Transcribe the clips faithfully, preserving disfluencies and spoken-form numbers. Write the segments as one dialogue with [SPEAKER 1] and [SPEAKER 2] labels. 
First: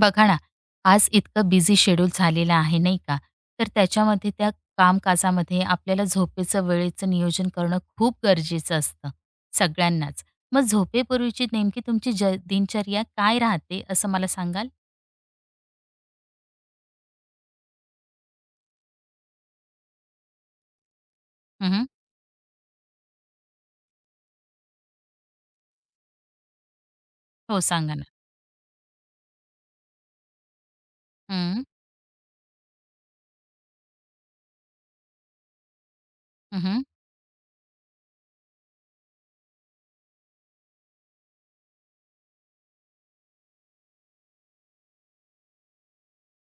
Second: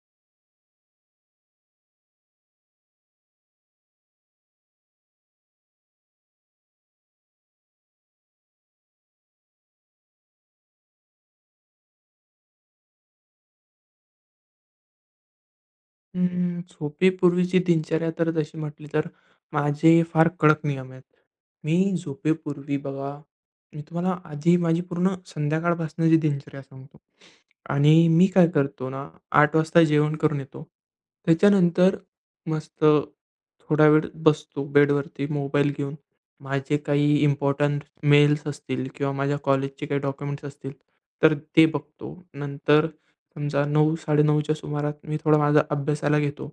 [SPEAKER 1] बघा ना, आज इतकं बिझी शेड्यूल झालेलं आहे, नाही का? तर त्याच्यामध्ये त्या कामकाजामध्ये आपल्याला झोपेचं, वेळेचं नियोजन करणं खूप गरजेचं असतं, सगळ्यांनाच. मग झोपेपूर्वीची नेमकी तुमची ज दिनचर्या काय राहते, असं मला सांगाल?
[SPEAKER 2] अं, झोपेपूर्वीची दिनचर्या तर तशी म्हटली तर माझे फार कडक नियम आहेत.
[SPEAKER 1] हं, हं.
[SPEAKER 2] मी झोपेपूर्वी बघा, मी तुम्हाला आधी माझी पूर्ण संध्याकाळपासनची दिनचर्या सांगतो
[SPEAKER 1] हो, सांगा ना.
[SPEAKER 2] आणि मी काय करतो ना, आठ वाजता जेवण करून येतो.
[SPEAKER 1] हं,
[SPEAKER 2] त्याच्यानंतर मस्त थोडा वेळ बसतो बेडवरती मोबाईल घेऊन.
[SPEAKER 1] हं,
[SPEAKER 2] माझे
[SPEAKER 1] हं.
[SPEAKER 2] काही इम्पोर्टंट मेल्स असतील किंवा माझ्या कॉलेजचे काही डॉक्युमेंट्स असतील, तर ते बघतो. नंतर समजा नऊ-9:30च्या सुमारास मी थोडा माझा अभ्यासाला घेतो.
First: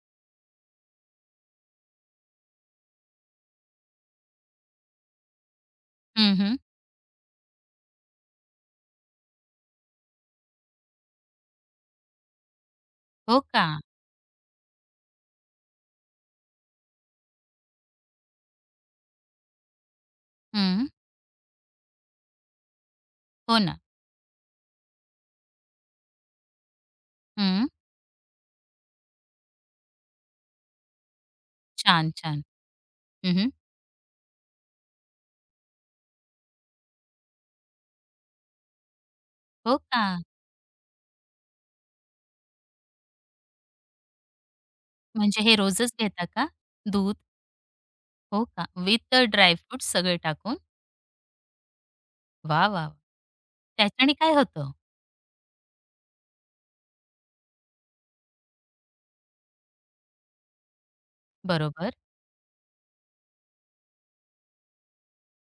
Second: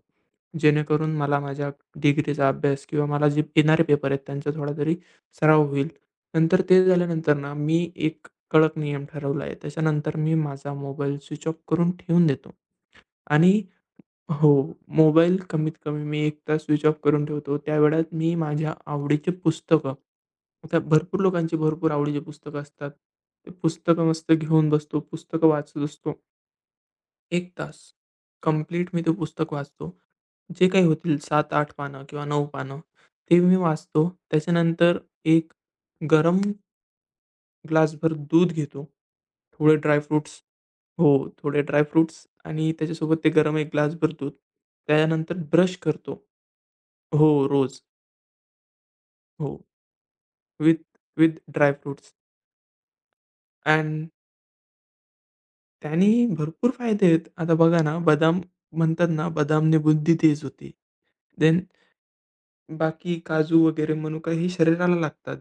[SPEAKER 2] जेणेकरून मला माझ्या डिग्रीचा अभ्यास किंवा मला जे येणारे पेपर आहेत त्यांचा थोडा तरी सराव होईल. नंतर ते झाल्यानंतर ना, मी एक कडक नियम ठरवला आहे. त्याच्यानंतर मी माझा मोबाईल स्विच ऑफ करून ठेवून देतो
[SPEAKER 1] हो
[SPEAKER 2] आणि
[SPEAKER 1] का?
[SPEAKER 2] हो, मोबाईल कमीत कमी मी एक तास स्विच ऑफ करून ठेवतो. त्या वेळात मी माझ्या आवडीची पुस्तकं आता
[SPEAKER 1] हं.
[SPEAKER 2] भरपूर लोकांची भरपूर आवडीची पुस्तकं असतात. ते
[SPEAKER 1] हो ना.
[SPEAKER 2] पुस्तकं मस्त घेऊन बसतो, पुस्तकं वाचत असतो. एक
[SPEAKER 1] हं.
[SPEAKER 2] तास कंप्लीट मी ते पुस्तक वाचतो. जे काही होतील सात आठ पानं
[SPEAKER 1] छान,
[SPEAKER 2] किंवा
[SPEAKER 1] छान.
[SPEAKER 2] नऊ पानं, ते
[SPEAKER 1] हं,
[SPEAKER 2] मी वाचतो. त्याच्यानंतर एक गरम ग्लासभर दूध घेतो, थोडे
[SPEAKER 1] हो का?
[SPEAKER 2] ड्रायफ्रुट्स. हो, थोडे ड्रायफ्रुट्स आणि त्याच्यासोबत ते गरम एक ग्लासभर दूध. त्यानंतर
[SPEAKER 1] म्हणजे हे
[SPEAKER 2] ब्रश
[SPEAKER 1] रोजच
[SPEAKER 2] करतो.
[SPEAKER 1] घेता का? दूध?
[SPEAKER 2] हो, रोज.
[SPEAKER 1] हो का? विथ
[SPEAKER 2] हो,
[SPEAKER 1] ड्राय सगळे टाकून?
[SPEAKER 2] विथ विथ ड्रायफ्रुट्स
[SPEAKER 1] वाह, वाह!
[SPEAKER 2] अँड.
[SPEAKER 1] त्याच्याने काय होतं?
[SPEAKER 2] त्याने भरपूर फायदे आहेत. आता बघा ना, बदाम म्हणतात ना, बदामने बुद्धी तेज होते. देन
[SPEAKER 1] बरोबर.
[SPEAKER 2] बाकी काजू वगैरे मनुका हे शरीराला लागतात,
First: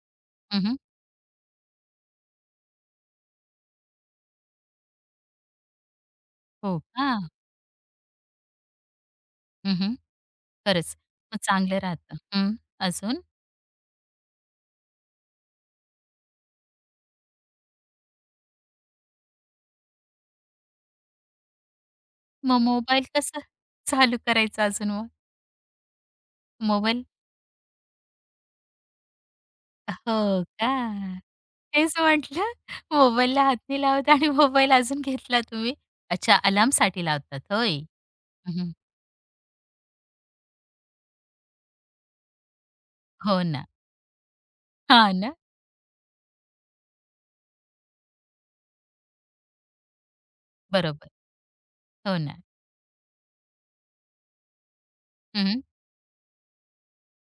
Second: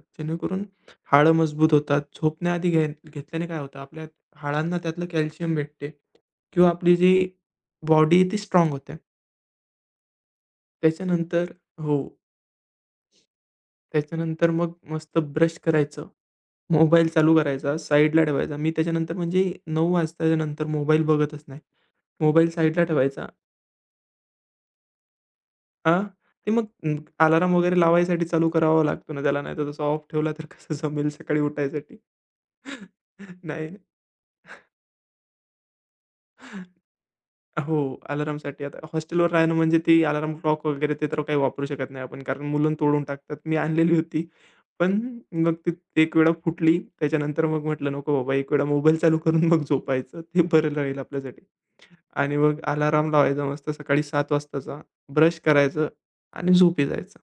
[SPEAKER 1] हं,
[SPEAKER 2] जेणेकरून
[SPEAKER 1] हं.
[SPEAKER 2] हाडं मजबूत होतात. झोपण्याआधी घे घेतल्याने काय होतं, आपल्या हाडांना त्यातलं कॅल्शियम भेटते किंवा
[SPEAKER 1] हो.
[SPEAKER 2] आपली जी
[SPEAKER 1] हां.
[SPEAKER 2] बॉडी ती स्ट्राँग होते.
[SPEAKER 1] हं, हं. खरंच. मग
[SPEAKER 2] त्याच्यानंतर
[SPEAKER 1] चांगलं
[SPEAKER 2] हो.
[SPEAKER 1] राहतं. हं. अजून?
[SPEAKER 2] त्याच्यानंतर मग मस्त ब्रश करायचं. मोबाईल चालू करायचा, साईडला ठेवायचा. मी त्याच्यानंतर म्हणजे नऊ वाजताच्या नंतर मोबाईल बघतच नाही. मोबाईल
[SPEAKER 1] मग
[SPEAKER 2] साईडला
[SPEAKER 1] मोबाईल
[SPEAKER 2] ठेवायचा.
[SPEAKER 1] कसं चालू करायचा अजून मग?
[SPEAKER 2] हां, ते मग
[SPEAKER 1] मोबाईल
[SPEAKER 2] अ, अलार्म वगैरे लावायसाठी चालू करावा लागतो ना त्याला, नाहीतर तसं ऑफ ठेवला
[SPEAKER 1] हो
[SPEAKER 2] तर
[SPEAKER 1] का?
[SPEAKER 2] कसं जमेल सकाळी
[SPEAKER 1] तेच
[SPEAKER 2] उठायसाठी.
[SPEAKER 1] म्हटलं मोबाईलला हात
[SPEAKER 2] नाही.
[SPEAKER 1] नाही लावत आणि मोबाईल अजून घेतला तुम्ही. अच्छा अलार्मसाठी लावतात
[SPEAKER 2] हो,
[SPEAKER 1] होय.
[SPEAKER 2] अलार्मसाठी
[SPEAKER 1] हं,
[SPEAKER 2] आता हॉस्टेलवर राहणं म्हणजे ती अलार्म क्लॉक वगैरे ते तर काही वापरू शकत नाही आपण, कारण मुलं तोडून टाकतात.
[SPEAKER 1] हो
[SPEAKER 2] मी
[SPEAKER 1] ना.
[SPEAKER 2] आणलेली होती, पण
[SPEAKER 1] हां ना.
[SPEAKER 2] मग ती एक वेळा फुटली. त्याच्यानंतर मग म्हटलं नको बाबा, एक वेळा मोबाईल चालू करून मग झोपायचं. ते बरं राहील
[SPEAKER 1] बरोबर.
[SPEAKER 2] आपल्यासाठी.
[SPEAKER 1] हो
[SPEAKER 2] आणि
[SPEAKER 1] ना.
[SPEAKER 2] मग अलार्म लावायचा मस्त सकाळी सात वाजताचा, ब्रश
[SPEAKER 1] हं,
[SPEAKER 2] करायचं आणि झोपी जायचं.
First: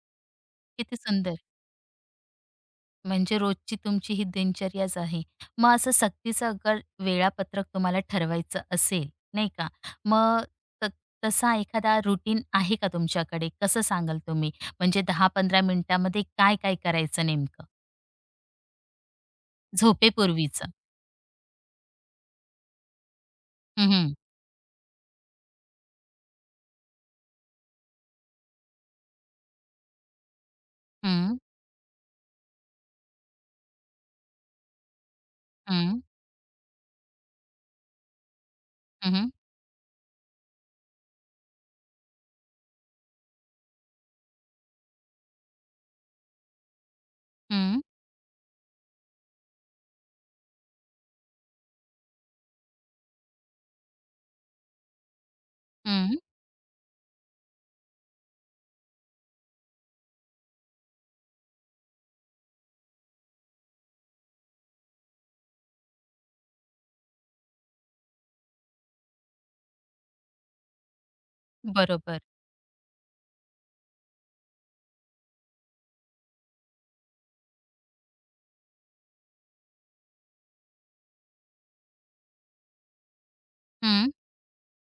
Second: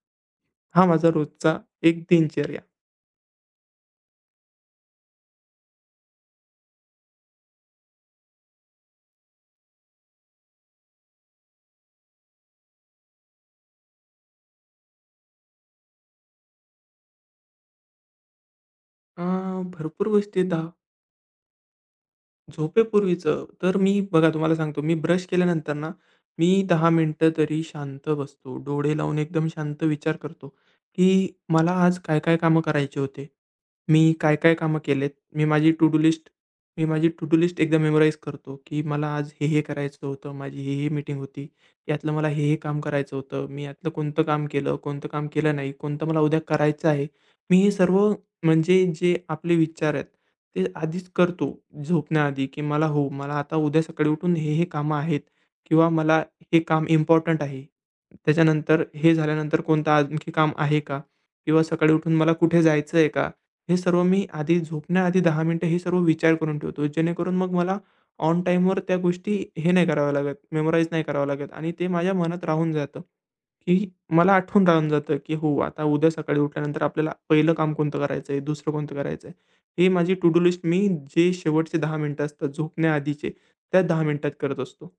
[SPEAKER 2] हा
[SPEAKER 1] किती
[SPEAKER 2] माझा
[SPEAKER 1] सुंदर.
[SPEAKER 2] रोजचा एक दिनचर्या.
[SPEAKER 1] म्हणजे रोजची तुमची ही दिनचर्याच आहे. मग असं सक्तीचं अगर वेळापत्रक तुम्हाला ठरवायचं असेल, नाही का? मग त तसा एखादा रुटीन आहे का तुमच्याकडे? कसं सांगाल तुम्ही? म्हणजे दहा पंधरा मिनिटामध्ये काय-काय करायचं नेमकं?
[SPEAKER 2] अ, भरपूर गोष्टी आहेत.
[SPEAKER 1] झोपेपूर्वीचं.
[SPEAKER 2] झोपेपूर्वीचं तर
[SPEAKER 1] हं,
[SPEAKER 2] मी
[SPEAKER 1] हं.
[SPEAKER 2] बघा तुम्हाला सांगतो, मी ब्रश केल्यानंतर ना, मी दहा मिनिटं तरी शांत बसतो. डोळे लावून एकदम शांत विचार करतो, की
[SPEAKER 1] हं,
[SPEAKER 2] मला आज काय-काय कामं करायचे होते. मी काय-काय कामं केलेत. मी माझी टू
[SPEAKER 1] हं,
[SPEAKER 2] डू लिस्ट मी माझी टू डू लिस्ट एकदा मेमोराईज करतो, की मला
[SPEAKER 1] हं,
[SPEAKER 2] आज हे-हे करायचं होतं. माझी हे-हे मीटिंग होती. यातलं मला हे-हे काम करायचं होतं. मी यातलं कोणतं काम केलं, कोणतं काम केलं नाही, कोणतं मला उद्या करायचं आहे. मी हे
[SPEAKER 1] हं,
[SPEAKER 2] सर्व म्हणजे जे आपले विचार आहेत ते आधीच करतो झोपण्याआधी, की मला हो, मला आता उद्या सकाळी उठून हे, हे कामं आहेत किंवा
[SPEAKER 1] हं,
[SPEAKER 2] मला हे काम इम्पॉर्टंट आहे. त्याच्यानंतर हे झाल्यानंतर कोणतं आणखी काम आहे का? किंवा सकाळी उठून मला कुठे जायचं आहे का? हे सर्व मी आधी झोपण्याआधी दहा मिनिटं हे सर्व विचार करून ठेवतो. जेणेकरून मग मला ऑन टाईमवर त्या गोष्टी हे नाही कराव्या लागत, मेमोराईज नाही करावं लागत आणि ते माझ्या
[SPEAKER 1] बरोबर.
[SPEAKER 2] मनात राहून जातं, की मला आठवून राहून जातं, की हो, आता उद्या सकाळी उठल्यानंतर आपल्याला पहिलं काम कोणतं करायचं आहे, दुसरं कोणतं करायचं आहे. ही माझी टू डू लिस्ट मी जे शेवटचे दहा मिनिटं असतात झोपण्याआधीचे, त्या दहा मिनिटात करत असतो.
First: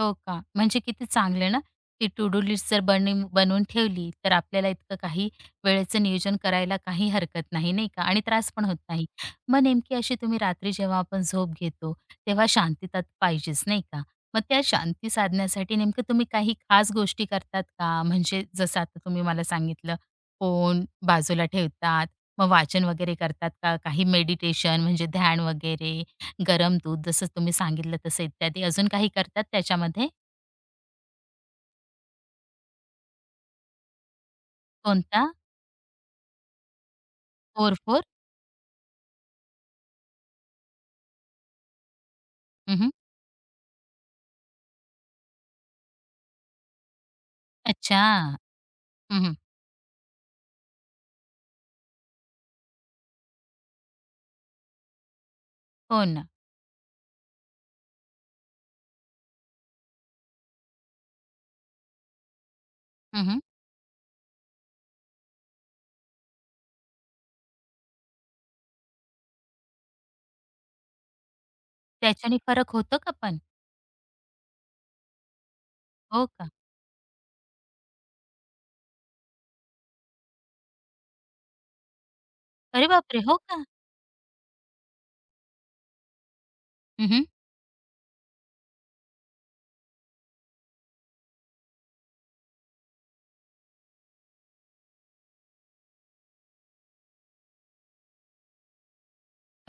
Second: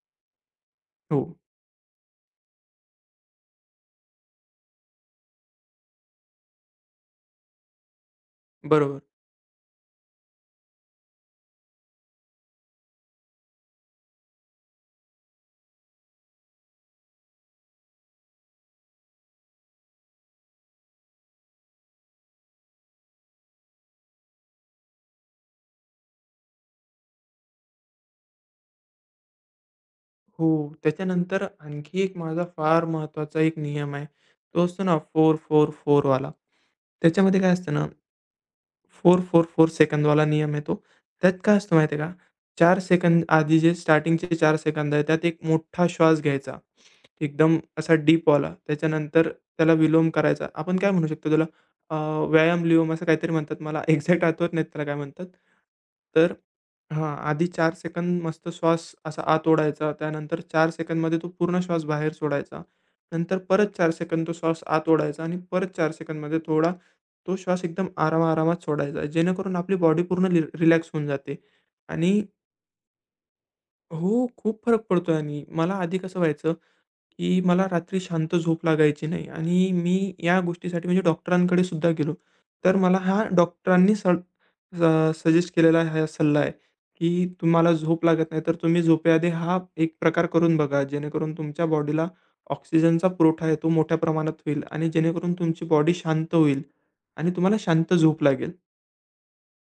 [SPEAKER 1] हो का? म्हणजे किती
[SPEAKER 2] हो,
[SPEAKER 1] चांगलं ना, ती टू डू लिस्ट जर बनवून बनवून ठेवली, तर आपल्याला इतकं काही वेळेचं नियोजन करायला काही हरकत नाही, नाही का? आणि त्रास पण होत
[SPEAKER 2] बरोबर.
[SPEAKER 1] नाही. मग नेमकी अशी तुम्ही रात्री जेव्हा आपण झोप घेतो, तेव्हा शांतता पाहिजेच, नाही का? मग त्या शांती साधण्यासाठी नेमकं तुम्ही काही खास गोष्टी करतात का? म्हणजे जसं आता तुम्ही मला सांगितलं, फोन बाजूला ठेवतात, मग वाचन वगैरे करतात का? काही मेडिटेशन म्हणजे ध्यान वगैरे? गरम दूध जसं तुम्ही सांगितलं तसं इत्यादी. अजून काही करतात त्याच्यामध्ये?
[SPEAKER 2] हो, त्याच्यानंतर आणखी एक माझा फार महत्त्वाचा एक नियम आहे. तो असतो ना
[SPEAKER 1] कोणता?
[SPEAKER 2] चार चार-चार वाला. त्याच्यामध्ये काय असतं ना
[SPEAKER 1] चार चार?
[SPEAKER 2] चार चार-चार सेकंदवाला नियम आहे तो. त्यात काय असतं माहिती आहे का?
[SPEAKER 1] हं,
[SPEAKER 2] चार
[SPEAKER 1] हं.
[SPEAKER 2] सेकंद आधी जे स्टार्टिंगचे चार सेकंद आहे, त्यात एक मोठा श्वास घ्यायचा. एकदम असा
[SPEAKER 1] अच्छा.
[SPEAKER 2] डीपवाला.
[SPEAKER 1] हं,
[SPEAKER 2] त्याच्यानंतर
[SPEAKER 1] हं.
[SPEAKER 2] त्याला विलोम करायचा. आपण काय म्हणू शकतो त्याला अ, व्यायाम-विलोम असं काहीतरी म्हणतात. मला एक्झॅक्ट आठवत नाही त्याला काय म्हणतात.
[SPEAKER 1] हो ना.
[SPEAKER 2] तर हां, आधी चार सेकंद मस्त श्वास असा आत ओढायचा. त्यानंतर चार सेकंदमध्ये तो पूर्ण श्वास बाहेर सोडायचा.
[SPEAKER 1] हं,
[SPEAKER 2] नंतर परत चार सेकंद तो श्वास आत ओढायचा आणि परत चार सेकंदमध्ये थोडा तो श्वास एकदम आराम-आरामात सोडायचा, जेणेकरून आपली बॉडी पूर्ण रि रिलॅक्स होऊन जाते. आणि
[SPEAKER 1] त्याच्याने फरक होतो का पण?
[SPEAKER 2] हो, खूप फरक पडतो आणि मला आधी कसं
[SPEAKER 1] हो का?
[SPEAKER 2] व्हायचं, की मला रात्री शांत झोप लागायची नाही आणि मी या गोष्टीसाठी म्हणजे डॉक्टरांकडे सुद्धा गेलो. तर
[SPEAKER 1] अरे
[SPEAKER 2] मला
[SPEAKER 1] बापरे!
[SPEAKER 2] हा
[SPEAKER 1] हो का?
[SPEAKER 2] डॉक्टरांनी स सजेस्ट केलेला हा सल्ला आहे,
[SPEAKER 1] हं,
[SPEAKER 2] की तुम्हाला झोप लागत नाही तर तुम्ही झोपेआधी हा एक प्रकार करून बघा, जेणेकरून तुमच्या बॉडीला ऑक्सिजनचा पुरवठा आहे तो मोठ्या प्रमाणात होईल आणि जेणेकरून तुमची बॉडी शांत होईल आणि तुम्हाला शांत झोप लागेल.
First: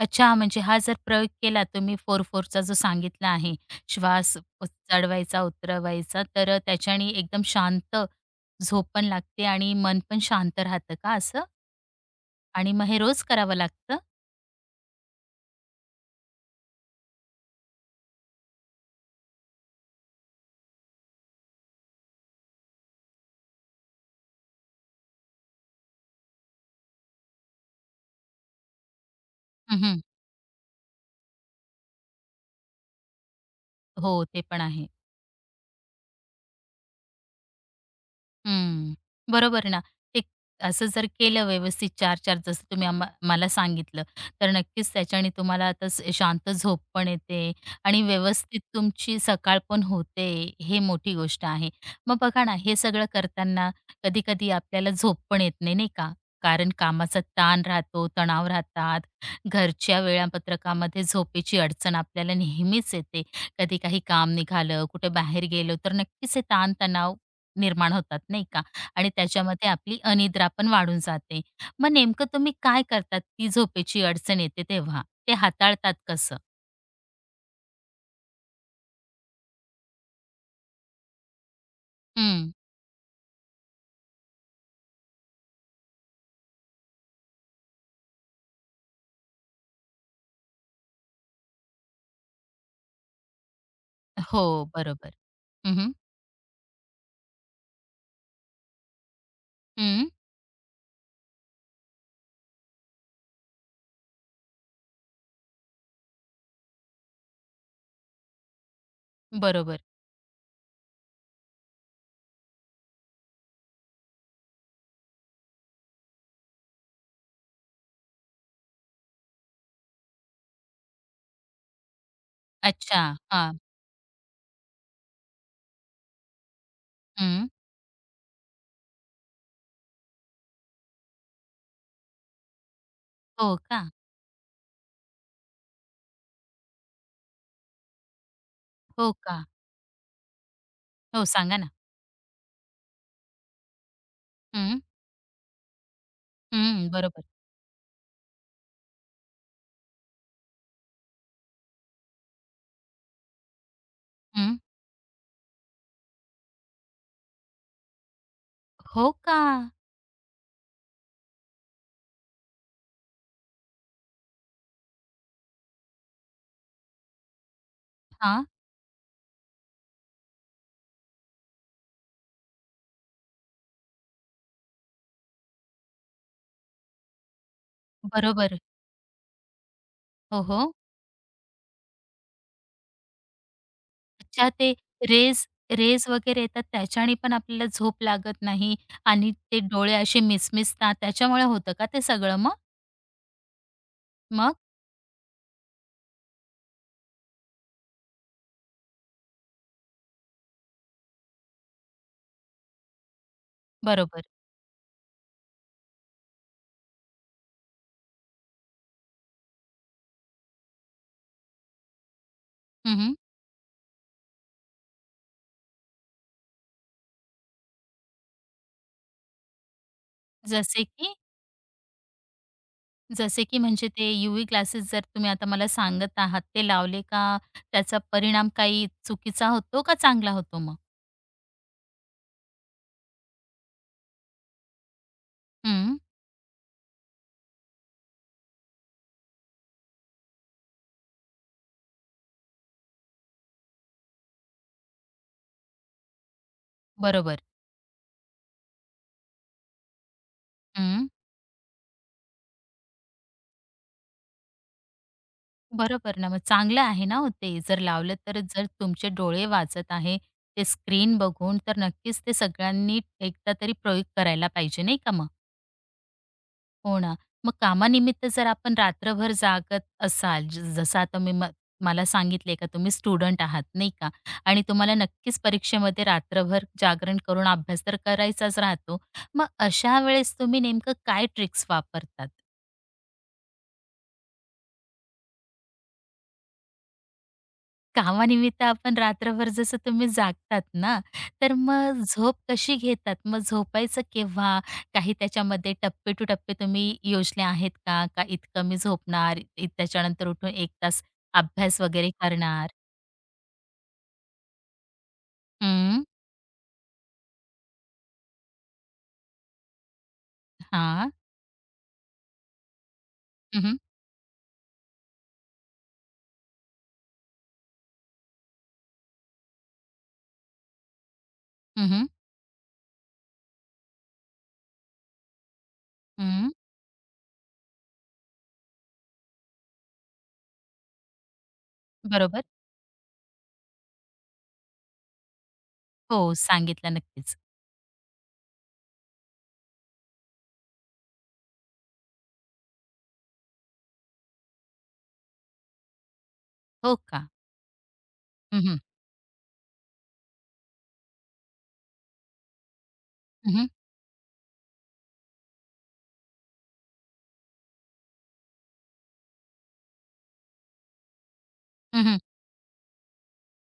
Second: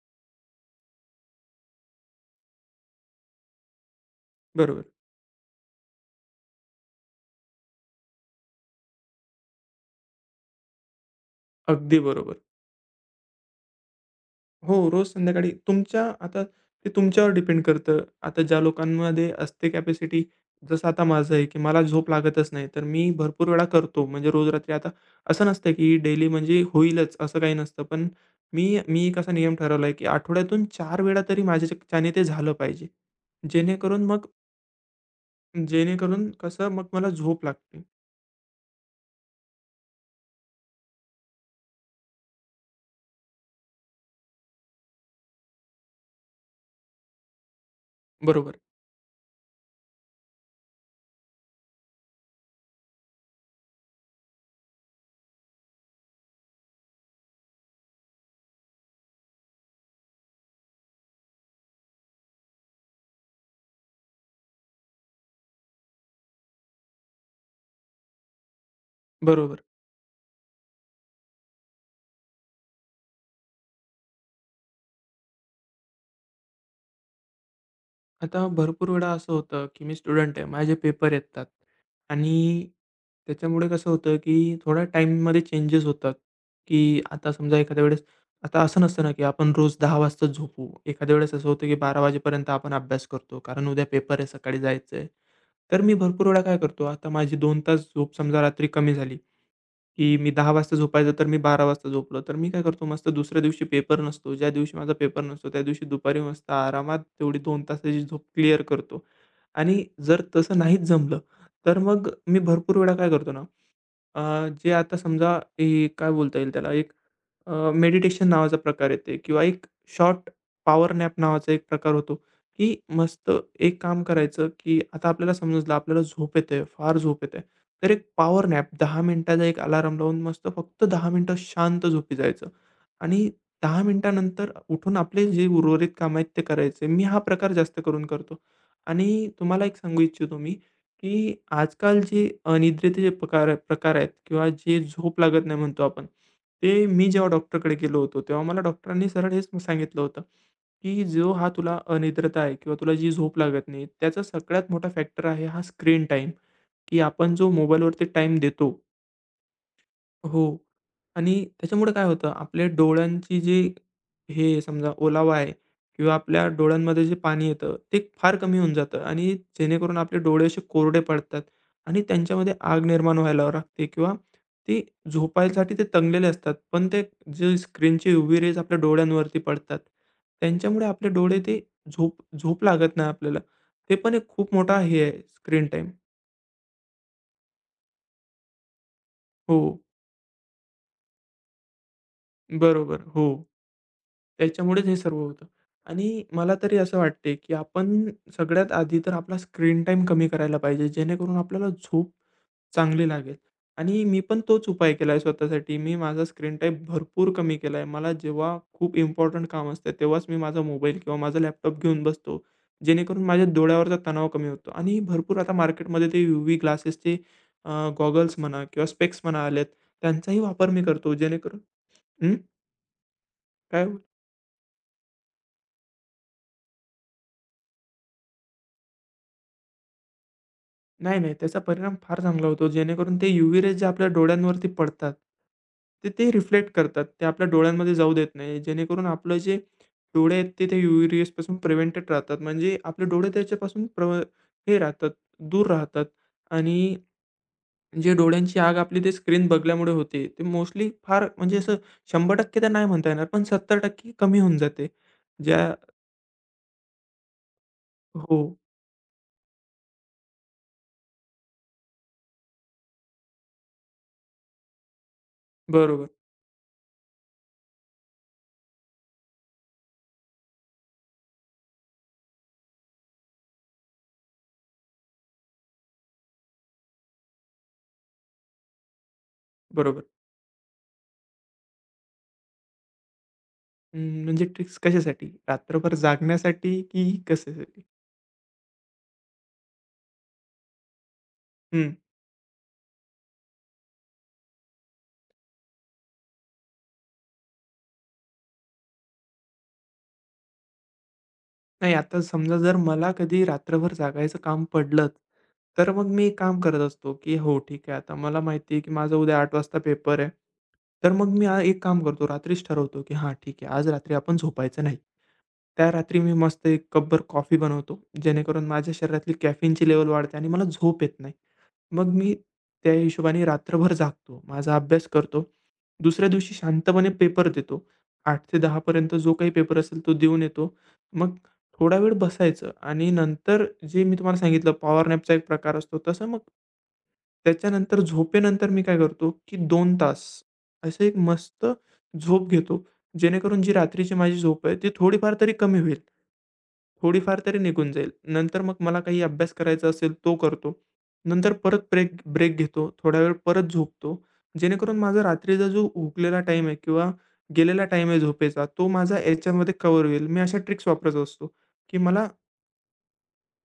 [SPEAKER 1] अच्छा म्हणजे हा जर प्रयोग केला तुम्ही फोर चार चा जो सांगितला आहे, श्वास उ
[SPEAKER 2] बरोबर.
[SPEAKER 1] चढवायचा, उतरवायचा, तर त्याच्याने एकदम शांत झोप पण लागते आणि मन पण शांत राहतं का असं?
[SPEAKER 2] अगदी बरोबर.
[SPEAKER 1] आणि मग हे रोज करावं लागतं?
[SPEAKER 2] हो, रोज संध्याकाळी तुमच्या आता ते तुमच्यावर डिपेंड करतं. आता ज्या लोकांमध्ये असते कॅपॅसिटी, जसं आता माझं आहे, की मला झोप लागतच नाही, तर मी भरपूर वेळा करतो. म्हणजे रोज रात्री आता असं नसतं, की डेली म्हणजे होईलच असं काही नसतं. पण मी मी एक असा नियम ठरवला आहे,
[SPEAKER 1] हं,
[SPEAKER 2] की आठवड्यातून चार वेळा तरी माझ्याच्याने ते झालं पाहिजे. जेणेकरून
[SPEAKER 1] हो,
[SPEAKER 2] मग
[SPEAKER 1] ते पण आहे.
[SPEAKER 2] जेणेकरून कसं मग मला झोप लागते.
[SPEAKER 1] हं, बरोबर आहे ना. एक असं जर केलं व्यवस्थित चार चार जसं तुम्ही आम्हा मला सांगितलं, तर नक्कीच त्याच्याने तुम्हाला आता स शांत झोप पण येते आणि
[SPEAKER 2] बरोबर,
[SPEAKER 1] व्यवस्थित तुमची सकाळ पण होते, हे मोठी गोष्ट आहे. मग बघा ना, हे सगळं करताना कधी-कधी आपल्याला झोप पण येत नाही, नाही का? कारण कामाचा ताण राहतो, तणाव राहतात. घरच्या वेळापत्रकामध्ये झोपेची अडचण आपल्याला नेहमीच येते. कधी काही काम निघालं, कुठे बाहेर गेलो, तर नक्कीच हे ताण निर्माण होतात नाही का? आणि
[SPEAKER 2] बरोबर.
[SPEAKER 1] त्याच्यामध्ये आपली अनिद्रा पण वाढून जाते. मग नेमकं तुम्ही काय करतात ती झोपेची अडचण येते तेव्हा? ते हाताळतात कसं?
[SPEAKER 2] आता भरपूर वेळा असं होतं, की मी स्टुडंट आहे. माझे पेपर येतात
[SPEAKER 1] हं.
[SPEAKER 2] आणि त्याच्यामुळे कसं होतं, की थोड्या टाईममध्ये चेंजेस होतात, की आता समजा एखाद्या वेळेस आता असं नसतं ना, की आपण रोज दहा वाजता झोपू. एखाद्या वेळेस असं होतं, की बारा वाजेपर्यंत आपण अभ्यास करतो, कारण उद्या पेपर आहे,
[SPEAKER 1] हो,
[SPEAKER 2] सकाळी जायचं आहे.
[SPEAKER 1] बरोबर. हं,
[SPEAKER 2] तर
[SPEAKER 1] हं.
[SPEAKER 2] मी भरपूर वेळा काय करतो, आता माझी दोन तास झोप समजा रात्री कमी झाली.
[SPEAKER 1] हं.
[SPEAKER 2] की मी दहा वाजता झोपायचं, तर मी बारा वाजता झोपलो. तर मी काय करतो मस्त दुसऱ्या दिवशी पेपर नसतो, ज्या दिवशी माझा पेपर नसतो, त्या दिवशी दुपारी मस्त आरामात तेवढी दोन तासाची झोप क्लिअर करतो.
[SPEAKER 1] बरोबर.
[SPEAKER 2] आणि जर तसं नाहीच जमलं, तर मग मी भरपूर वेळा काय करतो ना, अ, जे आता समजा, हे काय बोलता येईल त्याला एक अ, मेडिटेशन नावाचा प्रकार येते किंवा एक शॉर्ट पॉवर नॅप नावाचा एक प्रकार होतो, की
[SPEAKER 1] अच्छा.
[SPEAKER 2] मस्त
[SPEAKER 1] हां.
[SPEAKER 2] एक काम करायचं, की आता आपल्याला समजलं आपल्याला झोप येते, फार झोप येते.
[SPEAKER 1] हं.
[SPEAKER 2] तर एक पॉवर नॅप दहा मिनिटाचा एक अलार्म लावून मस्त फक्त दहा मिनिटं शांत झोपी जायचं आणि
[SPEAKER 1] हो का?
[SPEAKER 2] दहा मिनिटानंतर उठून आपले जे उर्वरित कामं आहेत ते करायचे. मी हा प्रकार जास्त करून करतो
[SPEAKER 1] हो
[SPEAKER 2] आणि
[SPEAKER 1] का?
[SPEAKER 2] तुम्हाला एक सांगू इच्छितो मी,
[SPEAKER 1] हो,
[SPEAKER 2] की
[SPEAKER 1] सांगा ना.
[SPEAKER 2] आजकाल जे अनिद्रेचे जे प्रकार प्रकार आहेत किंवा
[SPEAKER 1] हं.
[SPEAKER 2] जे झोप लागत नाही म्हणतो आपण, ते
[SPEAKER 1] हं.
[SPEAKER 2] मी
[SPEAKER 1] बरोबर.
[SPEAKER 2] जेव्हा डॉक्टरकडे गेलो होतो, तेव्हा मला डॉक्टरांनी सरळ हेच सांगितलं होतं, की "जो हा तुला अनिद्रता आहे किंवा तुला जी झोप लागत नाही, त्याचा
[SPEAKER 1] हं.
[SPEAKER 2] सगळ्यात मोठा फॅक्टर आहे हा स्क्रीन टाईम." की आपण जो मोबाईलवरती टाईम देतो.
[SPEAKER 1] हो का?
[SPEAKER 2] हो. आणि त्याच्यामुळे काय होतं, आपल्या डोळ्यांची जी हे समजा ओलावा आहे किंवा आपल्या डोळ्यांमध्ये जे पाणी येतं, ते फार
[SPEAKER 1] हां.
[SPEAKER 2] कमी होऊन जातं आणि जेणेकरून आपले डोळे असे कोरडे पडतात आणि त्यांच्यामध्ये आग निर्माण व्हायला लागते किंवा ते झोपायसाठी ते तंगलेले असतात. पण ते जे स्क्रीनची यू व्ही
[SPEAKER 1] बरोबर.
[SPEAKER 2] रेज आपल्या डोळ्यांवरती पडतात.
[SPEAKER 1] हो, हो.
[SPEAKER 2] त्यांच्यामुळे आपले डोळे ते झोप झोप लागत नाही आपल्याला. ते पण एक
[SPEAKER 1] अच्छा
[SPEAKER 2] खूप
[SPEAKER 1] ते
[SPEAKER 2] मोठा हे आहे
[SPEAKER 1] रेज
[SPEAKER 2] स्क्रीन टाईम.
[SPEAKER 1] रेज वगैरे येतात त्याच्याने पण आपल्याला झोप लागत नाही आणि ते
[SPEAKER 2] हो,
[SPEAKER 1] डोळे असे मिसमिसतात त्याच्यामुळे होतं का ते सगळं मग?
[SPEAKER 2] बरोबर. हो.
[SPEAKER 1] मग?
[SPEAKER 2] त्याच्यामुळेच हे सर्व होतं आणि मला तरी असं वाटते, की आपण सगळ्यात आधी तर आपला स्क्रीन टाईम कमी करायला पाहिजे, जेणेकरून आपल्याला झोप चांगली लागेल आणि मी
[SPEAKER 1] बरोबर.
[SPEAKER 2] पण तोच उपाय केला आहे स्वतःसाठी. मी माझा स्क्रीन टाईम भरपूर कमी केला आहे. मला जेव्हा खूप इम्पोर्टंट काम असतं, तेव्हाच मी माझा मोबाईल किंवा माझा लॅपटॉप घेऊन बसतो,
[SPEAKER 1] हं,
[SPEAKER 2] जेणेकरून माझ्या डोळ्यावरचा तणाव कमी होतो आणि भरपूर आता मार्केटमध्ये ते यूव्ही ग्लासेसचे गॉगल्स म्हणा किंवा स्पेक्स म्हणा आलेत, त्यांचाही वापर मी
[SPEAKER 1] जसे की?
[SPEAKER 2] करतो, जेणेकरून हं?
[SPEAKER 1] जसे की
[SPEAKER 2] काय
[SPEAKER 1] म्हणजे
[SPEAKER 2] हो?
[SPEAKER 1] ते यूव्ही ग्लासेस जर तुम्ही आता मला सांगत आहात ते लावले का त्याचा परिणाम काही चुकीचा होतो का चांगला होतो मग?
[SPEAKER 2] नाही, नाही. त्याचा परिणाम फार चांगला होतो. जेणेकरून ते यूव्ही रेज जे आपल्या डोळ्यांवरती पडतात,
[SPEAKER 1] हं.
[SPEAKER 2] ते ते रिफ्लेक्ट करतात. ते आपल्या डोळ्यांमध्ये जाऊ देत नाही. जेणेकरून आपलं जे डोळे आहेत ते त्या यूव्ही रेजपासून प्रिव्हेंटेड राहतात. म्हणजे आपले डोळे त्याच्यापासून प्र हे राहतात, दूर राहतात आणि
[SPEAKER 1] बरोबर.
[SPEAKER 2] जे डोळ्यांची आग आपली ते स्क्रीन बघल्यामुळे होते, ते मोस्टली फार म्हणजे असं शंभर टक्के तर नाही म्हणता येणार, पण सत्तर टक्के कमी होऊन जाते. ज्या
[SPEAKER 1] बरोबर ना, मग चांगलं आहे ना होते ते. जर लावलं
[SPEAKER 2] हो.
[SPEAKER 1] तर जर तुमचे डोळे वाचत आहे, ते स्क्रीन बघून, तर नक्कीच ते सगळ्यांनी एकदा तरी प्रयोग करायला पाहिजे, नाही का मग?
[SPEAKER 2] बरोबर,
[SPEAKER 1] हो ना. मग कामानिमित्त जर आपण रात्रभर जागत असाल, ज जसं आता मी म मला सांगितले का तुम्ही स्टुडंट आहात, नाही का? आणि तुम्हाला नक्कीच परीक्षेमध्ये रात्रभर जागरण करून अभ्यास तर करायचाच राहतो. मग अशा
[SPEAKER 2] बरोबर.
[SPEAKER 1] वेळेस तुम्ही नेमकं काय ट्रिक्स वापरतात?
[SPEAKER 2] हं, म्हणजे ट्रिक्स कशासाठी? रात्रभर जागण्यासाठी की कशासाठी?
[SPEAKER 1] कामानिमित्त आपण रात्रभर जसं तुम्ही जागतात ना, तर
[SPEAKER 2] हं.
[SPEAKER 1] मग झोप कशी घेतात? मग झोपायचं केव्हा? काही त्याच्यामध्ये टप्पे टू टप्पे तुम्ही योजले आहेत का? का इतकं मी झोपणार, इ त्याच्यानंतर उठून एक तास अभ्यास
[SPEAKER 2] नाही
[SPEAKER 1] वगैरे
[SPEAKER 2] आता समजा
[SPEAKER 1] करणार?
[SPEAKER 2] जर मला कधी रात्रभर जागायचं काम पडलं, तर
[SPEAKER 1] हं,
[SPEAKER 2] मग मी एक काम करत असतो, की हो ठीक आहे आता मला माहिती आहे, की माझा उद्या आठ वाजता पेपर आहे.
[SPEAKER 1] हां.
[SPEAKER 2] तर मग मी आ- एक काम करतो रात्रीच ठरवतो, की हां
[SPEAKER 1] हं,
[SPEAKER 2] ठीक आहे
[SPEAKER 1] हं.
[SPEAKER 2] आज रात्री आपण झोपायचं नाही. त्या रात्री मी मस्त एक कपभर कॉफी बनवतो, जेणेकरून माझ्या शरीरातली कॅफीनची लेव्हल वाढते आणि मला झोप येत नाही.
[SPEAKER 1] हं,
[SPEAKER 2] मग मी त्या हिशोबाने रात्रभर जागतो. माझा अभ्यास करतो. दुसऱ्या दिवशी शांतपणे पेपर देतो. आठ ते दहा जो काही पेपर असेल तो देऊन येतो. मग थोडा वेळ
[SPEAKER 1] बरोबर.
[SPEAKER 2] बसायचं आणि नंतर जे मी तुम्हाला सांगितलं पॉवर नॅपचा एक प्रकार असतो तसं
[SPEAKER 1] हो,
[SPEAKER 2] मग
[SPEAKER 1] सांगितलं नक्कीच.
[SPEAKER 2] त्याच्यानंतर झोपेनंतर मी काय करतो, की दोन तास असं एक मस्त झोप घेतो. जेणेकरून जी रात्रीची माझी झोप आहे ती थोडीफार तरी कमी होईल.
[SPEAKER 1] हो का?
[SPEAKER 2] थोडीफार तरी निघून जाईल.
[SPEAKER 1] हं,
[SPEAKER 2] नंतर मग
[SPEAKER 1] हं.
[SPEAKER 2] मला काही अभ्यास करायचा असेल तो करतो. नंतर परत ब्रेक ब्रेक घेतो. थोडा वेळ
[SPEAKER 1] हं,
[SPEAKER 2] परत झोपतो. जेणेकरून माझा रात्रीचा जो हुकलेला टाईम आहे किंवा गेलेला टाईम आहे झोपेचा, तो माझा याच्यामध्ये कव्हर होईल. मी अशा ट्रिक्स वापरत असतो, की मला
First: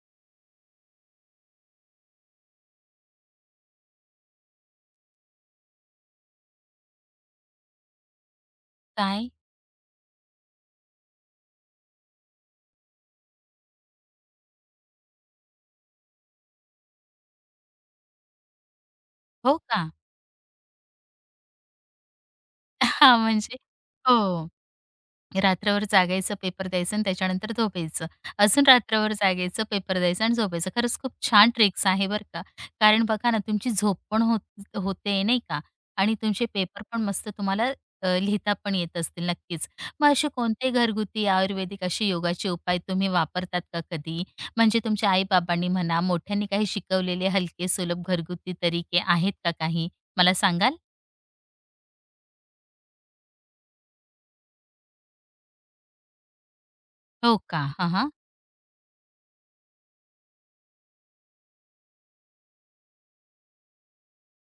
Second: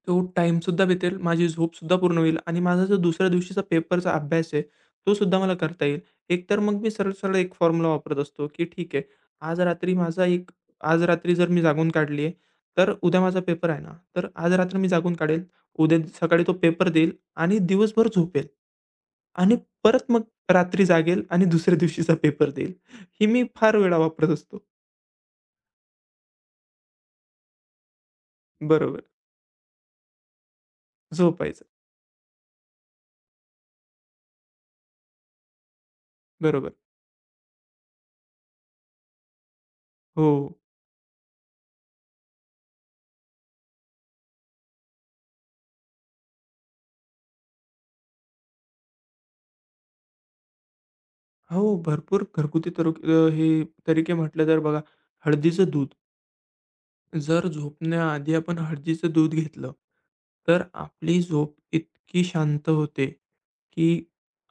[SPEAKER 2] तो टाईमसुद्धा भेटेल, माझी झोप सुद्धा पूर्ण होईल आणि माझा जो दुसऱ्या दिवशीचा पेपरचा अभ्यास आहे, तो सुद्धा मला करता येईल. एकतर मग मी सरळ-सरळ एक फॉर्म्युला वापरत असतो, की ठीक आहे,
[SPEAKER 1] काय?
[SPEAKER 2] आज रात्री माझा एक आज रात्री जर मी जागून काढली आहे, तर उद्या माझा पेपर आहे ना, तर आज रात्र मी जागून काढेल, उद्या सकाळी तो पेपर देईल आणि दिवसभर झोपेल
[SPEAKER 1] हो
[SPEAKER 2] आणि
[SPEAKER 1] का?
[SPEAKER 2] परत मग रात्री जागेल आणि दुसऱ्या दिवशीचा पेपर देईल.
[SPEAKER 1] हां,
[SPEAKER 2] ही मी
[SPEAKER 1] म्हणजे
[SPEAKER 2] फार वेळा वापरत
[SPEAKER 1] हो.
[SPEAKER 2] असतो.
[SPEAKER 1] रात्रभर जागायचं, पेपर द्यायचं आणि त्याच्यानंतर झोपायचं. अजून
[SPEAKER 2] बरोबर.
[SPEAKER 1] रात्रभर जागायचं, पेपर द्यायचं आणि झोपायचं. खरंच खूप छान
[SPEAKER 2] झोपायचं.
[SPEAKER 1] ट्रिक्स आहे बरं का. कारण बघा ना, तुमची झोप पण होत होते नाही का आणि तुमचे
[SPEAKER 2] बरोबर.
[SPEAKER 1] पेपर पण मस्त तुम्हाला अ, लिहिता पण येत असतील नक्कीच. मग असे
[SPEAKER 2] हो.
[SPEAKER 1] कोणते घरगुती आयुर्वेदिक असे योगाचे उपाय तुम्ही वापरतात का कधी? म्हणजे तुमच्या आई म्हणा, मोठ्यांनी काही शिकवलेले हलके सुलभ घरगुती तरीके आहेत का काही? मला सांगाल?
[SPEAKER 2] हो, भरपूर घरगुती तर अ, हे तरीके म्हटलं तर बघा, हळदीचं दूध.
[SPEAKER 1] हो
[SPEAKER 2] जर
[SPEAKER 1] का? हां, हां.
[SPEAKER 2] झोपण्याआधी आपण हळदीचं दूध घेतलं, तर आपली झोप इतकी शांत होते, की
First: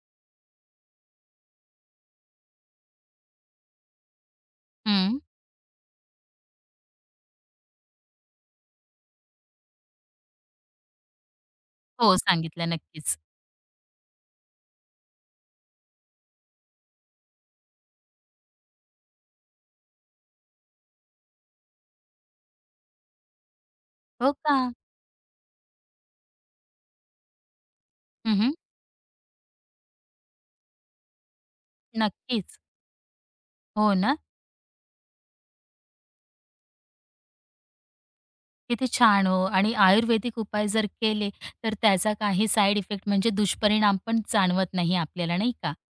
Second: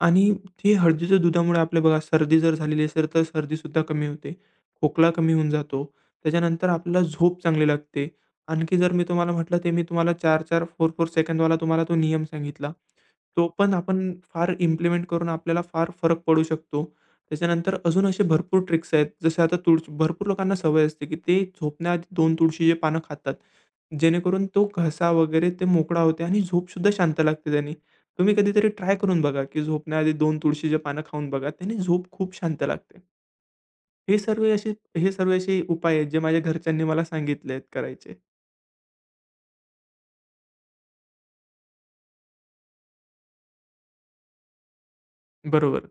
[SPEAKER 2] आणि ते हळदीच्या दुधामुळे आपले बघा सर्दी जर झालेली असेल, तर सर्दीसुद्धा कमी होते. खोकला
[SPEAKER 1] हं.
[SPEAKER 2] कमी होऊन जातो. त्याच्यानंतर आपल्याला झोप चांगली लागते. आणखी जर मी तुम्हाला म्हटलं, ते मी तुम्हाला चार चार, चार चार सेकंदवाला तुम्हाला तो
[SPEAKER 1] हो,
[SPEAKER 2] नियम
[SPEAKER 1] सांगितलं
[SPEAKER 2] सांगितला.
[SPEAKER 1] नक्कीच.
[SPEAKER 2] तो पण आपण फार इम्प्लिमेंट करून आपल्याला फार फरक पडू शकतो. त्याच्यानंतर अजून असे भरपूर ट्रिक्स आहेत. जसे आता तुळ भरपूर लोकांना सवय असते, की ते झोपण्याआधी दोन तुळशीची पानं खातात.
[SPEAKER 1] हो
[SPEAKER 2] जेणेकरून
[SPEAKER 1] का?
[SPEAKER 2] तो घसा वगैरे ते मोकळा होते आणि झोपसुद्धा शांत लागते त्यानी. तुम्ही
[SPEAKER 1] हं, हं.
[SPEAKER 2] कधीतरी ट्राय करून बघा, की झोपण्याआधी दोन तुळशीची पानं खाऊन बघा. त्याने झोप खूप
[SPEAKER 1] नक्कीच.
[SPEAKER 2] शांत लागते.
[SPEAKER 1] हो ना.
[SPEAKER 2] हे सर्व असे हे सर्व असे उपाय आहेत, जे माझ्या घरच्यांनी मला सांगितले आहेत करायचे.
[SPEAKER 1] किती छान हो आणि आयुर्वेदिक उपाय जर केले, तर त्याचा काही साइड इफेक्ट म्हणजे दुष्परिणाम पण जाणवत नाही आपल्याला, नाही का?
[SPEAKER 2] बरोबर.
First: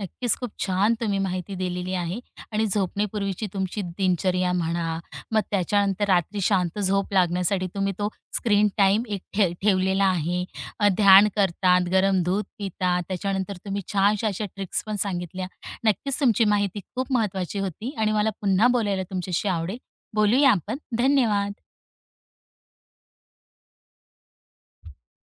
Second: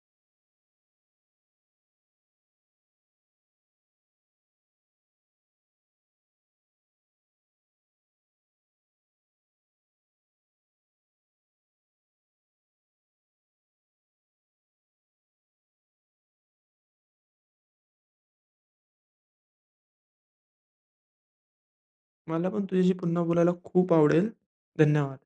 [SPEAKER 1] नक्कीच खूप छान तुम्ही माहिती दिलेली आहे आणि झोपण्यापूर्वीची तुमची दिनचर्या म्हणा, मग त्याच्यानंतर रात्री शांत झोप लागण्यासाठी तुम्ही तो स्क्रीन टाईम एक ठे ठेवलेला आहे. अ, ध्यान करतात, गरम दूध पितात, त्याच्यानंतर तुम्ही छानशा अशा ट्रिक्स पण सांगितल्या. नक्कीच तुमची माहिती खूप महत्त्वाची होती आणि मला पुन्हा बोलायला तुमच्याशी आवडेल. बोलूया आपण. धन्यवाद.
[SPEAKER 2] मला पण तुझ्याशी पुन्हा बोलायला खूप आवडेल. धन्यवाद.